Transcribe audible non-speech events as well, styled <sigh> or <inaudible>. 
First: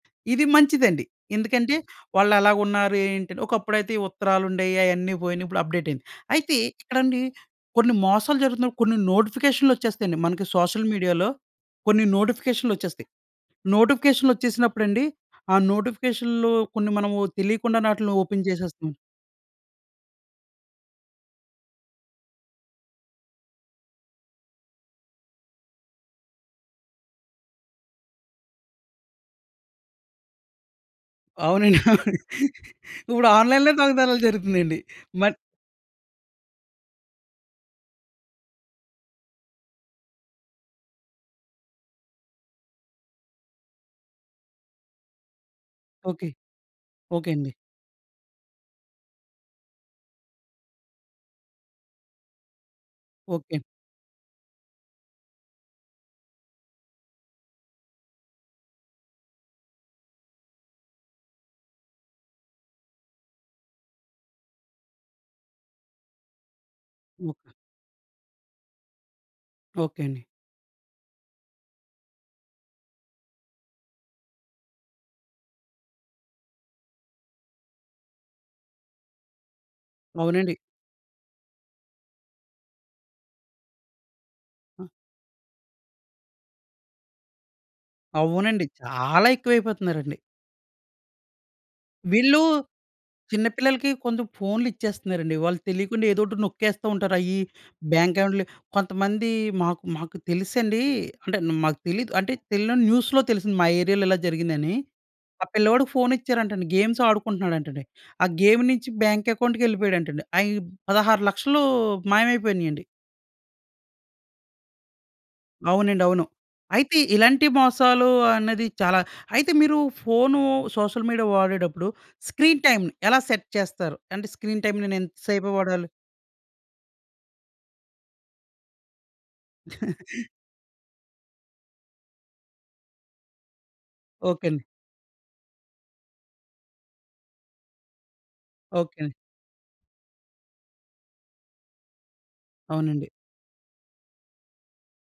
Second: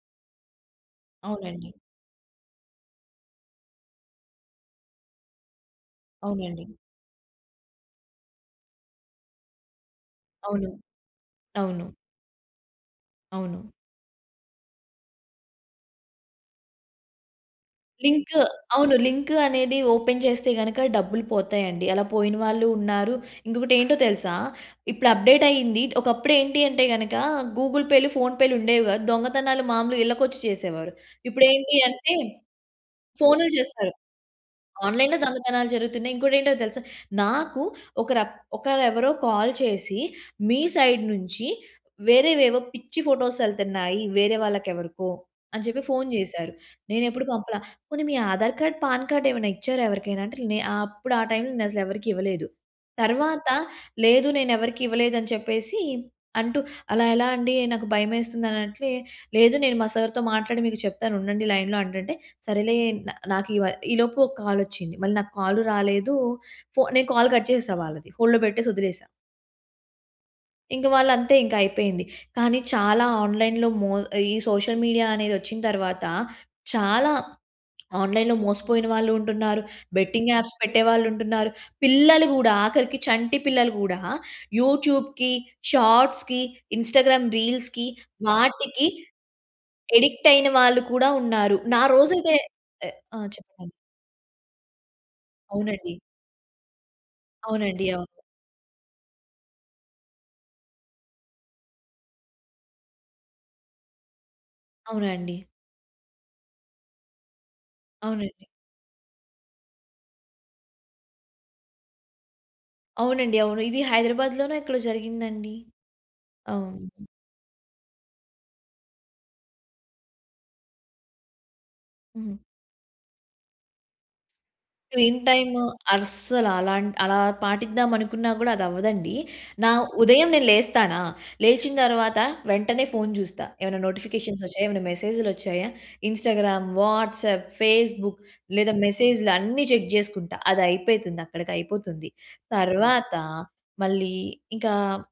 ఇది మంచిదండి. అవునండి. ఎందుకంటే వాళ్లెలా ఉన్నారు, ఏంటి అని. ఒకప్పుడైతే ఈ ఉత్తరాలుండే‌యి. అయన్నీ పోయినాయి. ఇప్పుడు అప్డేట్ అయింది. అయితే అవునండి. ఇక్కడండి కొన్ని మోసాలు జరుగుతున్నాయి, కొన్ని నోటిఫికేషన్లోచ్చేస్తాయి అండి. మనకి అవును. సోషల్ మీడియాలో అవును. కొన్ని నోటిఫికేషన్లోచ్చేస్తాయి. అవును. నోటిఫికేషన్లోచ్చేసినప్పుడండి ఆ నోటిఫికేషన్లు కొన్ని మనము తెలియకుండానే ఆటిలిని లింక్. ఓపెన్ చేసేస్తున్నాం. అవును లింక్ అనేది ఓపెన్ చేస్తే గనక డబ్బులు పోతాయండి. అలా పోయిన వాళ్ళు ఉన్నారు. ఇంకొక‌టెంటో తెలుసా! ఇప్పుడు అప్డేట్ అయ్యింది. ఒకప్పుడు ఏంటి అంటే, గనక గూగుల్ పేలు, ఫోన్ పేలు ఉండేవి కాదు. దొంగతనాలు మామూలుగా ఇళ్ళకొచ్చి చేసేవారు. ఇప్పుడేంటి అవునండి. అంటే ఇప్పుడు ఫోనులు ఆన్‌లైన్‌లో చేస్తారు. దొంగతనలు జరుగుతునయండి. ఆన్‌లైన్‌లో మన్ దొంగతనాలు జరుగుతున్నాయి. ఇంకోటెంటో తెలుసా! నాకు ఒక‌ర ఒక‌రేవరో కాల్ చేసి, "మీ సైడ్ నుంచి వేరేవేవో పిచ్చి ఫోటోస్ ఎళ్తున్నాయి వేరే వాళ్ళకెవరికో," అని చెప్పి ఫోన్ ఓకే. చేసారు. నేనెప్పుడు ఓకే అండి. పంపల. "పోనీ మీ ఆధార్ కార్డ్, పాన్ కార్డ్ ఏమైనా ఇచ్చారా ఎవరికైనా?" అంటే నే అప్పుడు ఆ టైమ్‌లో నేనసలు ఎవరికి ఇవ్వలేదు. తర్వాత, ఓకే. లేదు, నేనెవరికీ ఇవ్వలేదు, అని చెప్పేసి అంటూ అలా ఎలా అండి నాకు భయమేస్తుంది అన్నట్లే. "లేదు, నేను మా సర్‌తో మాట్లాడి మీకు చెప్తానుండండి లైన్‌లో" అంటంటే సరేలే నా నాకు ఇవ ఈలోపు ఓ కాలొచ్చింది. మళ్ళీ నాకు కాల్ రాలేదు. ఫో నేను కాల్ కట్ ఓకే. చేశా వాళ్ళది. హోల్డ్‌లో పెట్టేసొదిలేసా. ఓకే అండి. ఇంకా వాళ్ళంతే ఇంక. అయిపోయింది. కానీ, చాలా ఆన్‌లైన్‌లో మొ ఈ సోషల్ మీడియా అనేదొచ్చిన తరువాత, చాలా ఆన్‌లైన్‌లో మోసపోయిన వాళ్ళు ఉంటున్నారు. బెట్టింగ్ యాప్స్ అవునండి. పెట్టేవాళ్ళు ఉంటున్నారు. పిల్లలు కూడా, ఆఖరికి చంటి పిల్లలు కూడా అ యూట్యూబ్‌కి, షార్ట్స్‌కి, ఇన్స్టాగ్రామ్ రీల్స్‌కి అవునండి. వాటికి చాలా ఎక్కువైపోతున్నారండి. అడిక్ట్ అయిన వాళ్ళు కూడా ఉన్నారు. నా రోజు అయితే వీళ్ళు ఆహ్, ఆ! చిన్న చెప్పండి? పిల్లలకి కొంచెం ఫోనులు ఇచ్చేస్తున్నారండి. వాళ్ళు అవునండి. తెలియకుండా ఏదోటి నొక్కేస్తూ ఉంటారు. అయి అవునండి. బ్యాంక్ అవును. అకౌంట్‌లు కొంతమంది మాకు మాకు తెలుసండి అంటే‌న్ మాకు తెలీదు. అంటే తెలియని న్యూస్‌లో తెలిసింది మా ఏరియా‌లో ఇలా జరిగిందని. అవునండి. ఆ పిల్లవాడికి ఫోన్ ఇచ్చారంటండి, గేమ్స్ ఆడుకుంటున్నాడంటండి. ఆ అవునండి. గేమ్ నుంచి బ్యాంక్ అకౌంట్‌కెళ్ళిపోయాడంటండి. అయి 16,00,000 మాయమైపోయినాయండి. అవునండి, అవును. ఇది హైదరాబాద్‌లోనో ఎక్కడో జరిగిందండి. అవునండి. అవును. అయితే అవును. ఇలాంటి మోసాలు అన్నది చాలా అయితే మీరు ఫోను, సోషల్ మీడియా వాడేటప్పుడు హ్మ్. స్క్రీన్ టైమ్‌ని ఎలా సెట్ చేస్తారు? అంటే, స్క్రీన్ టైమ్‌‌ని నేను ఇంత స్క్రీన్ సేపే టైము వాడాలి. అస్సలు అలాంటి అలా పాటిద్దాం అనుకున్నా కూడా అదవ్వదండి. నా <chuckles> ఉదయం నేను లేస్తానా, లేచిన తర్వాత వెంటనే ఫోన్ చూస్తా, ఎమన్నా నోటిఫికేషన్స్ ఓకేండి. వచ్చాయా! ఏమైనా మెసేజ్‌‌లోచ్చాయా! ఇన్స్టాగ్రామ్, వాట్సాప్, ఫేస్‌బుక్ లేదా ఓకేండి. మెసేజ్‌లన్ని చెక్ చేసుకుంటా అదయిపేతుంది. అక్కడికి అయిపోతుంది. అవునండి. తర్వాత, మళ్ళీ ఇంకా